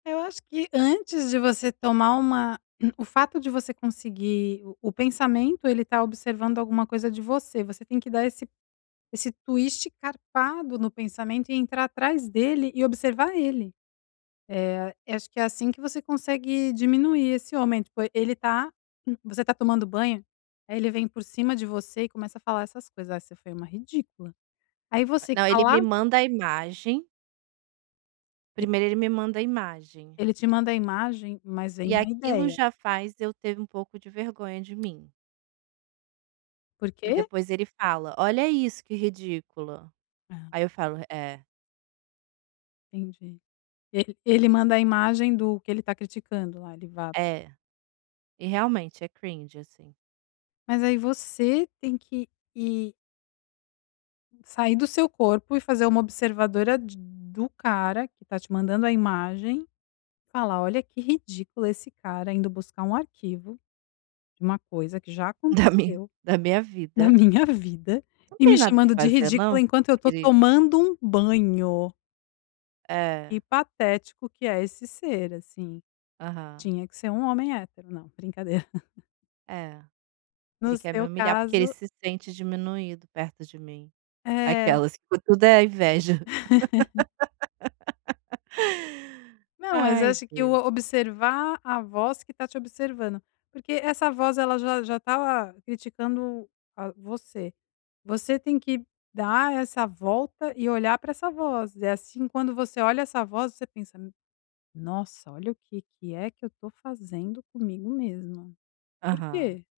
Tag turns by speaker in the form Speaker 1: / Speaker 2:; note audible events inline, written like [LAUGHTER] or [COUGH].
Speaker 1: Eu acho que antes de você tomar uma [CLEARS THROAT] o fato de você conseguir, o o pensamento, ele tá observando alguma coisa de você, você tem que dar esse esse twist carpado no pensamento, e entrar atrás dele, e observar ele. Eh, acho que é assim que você consegue diminuir esse homem, tipo, ele tá você tá tomando banho, aí ele vem por cima de você e começa a falar essas coisas, "Ai, você foi uma ridícula", aí você que
Speaker 2: Não, ele me
Speaker 1: cala
Speaker 2: manda a imagem
Speaker 1: [UNINTELLIGIBLE]
Speaker 2: primeiro ele me manda a imagem.
Speaker 1: Ele te manda a imagem, mas vem
Speaker 2: E
Speaker 1: a
Speaker 2: aquilo
Speaker 1: ideia.
Speaker 2: já faz eu ter um pouco de vergonha de mim.
Speaker 1: Por
Speaker 2: E
Speaker 1: quê?
Speaker 2: depois ele fala: "Olha isso, que ridícula".
Speaker 1: Ah.
Speaker 2: Aí eu falo: "É".
Speaker 1: Entendi. E ele manda a imagem do que ele tá criticando lá, ele va
Speaker 2: É, e realmente, é cringe, assim.
Speaker 1: Mas aí você tem que ir Sair do seu corpo e fazer uma observadora de do cara, que tá te mandando a imagem, falar: "Olha que ridículo esse cara, indo buscar um arquivo, de uma coisa que já
Speaker 2: Da min
Speaker 1: aconteceu
Speaker 2: da minha
Speaker 1: na
Speaker 2: vida.
Speaker 1: minha vida,
Speaker 2: "Não
Speaker 1: e
Speaker 2: tem
Speaker 1: me
Speaker 2: nada que
Speaker 1: chamando de
Speaker 2: fazer
Speaker 1: ridícula
Speaker 2: não,
Speaker 1: enquanto eu tô
Speaker 2: querido".
Speaker 1: tomando um banho". Que
Speaker 2: É.
Speaker 1: patético que é esse ser, assim,
Speaker 2: Aham.
Speaker 1: tinha que ser um homem hétero. Não, brincadeira. [LAUGHS]
Speaker 2: É,
Speaker 1: No
Speaker 2: ele quer me
Speaker 1: seu
Speaker 2: humilhar, porque ele
Speaker 1: caso
Speaker 2: se sente diminuído perto de mim.
Speaker 1: É.
Speaker 2: Aquelas, que tudo é a inveja.
Speaker 1: [LAUGHS]
Speaker 2: [LAUGHS]
Speaker 1: Não, mas eu
Speaker 2: Ai
Speaker 1: acho que o
Speaker 2: Deus.
Speaker 1: observar a voz que tá te observando, porque essa voz ela já já tá lá criticando, ah, você. Você tem que dar essa volta e olhar para essa voz, é assim, quando você olha essa voz você pensa: "N nossa, olha o que que é que eu tô fazendo comigo mesma. Por
Speaker 2: Aham.
Speaker 1: quê?"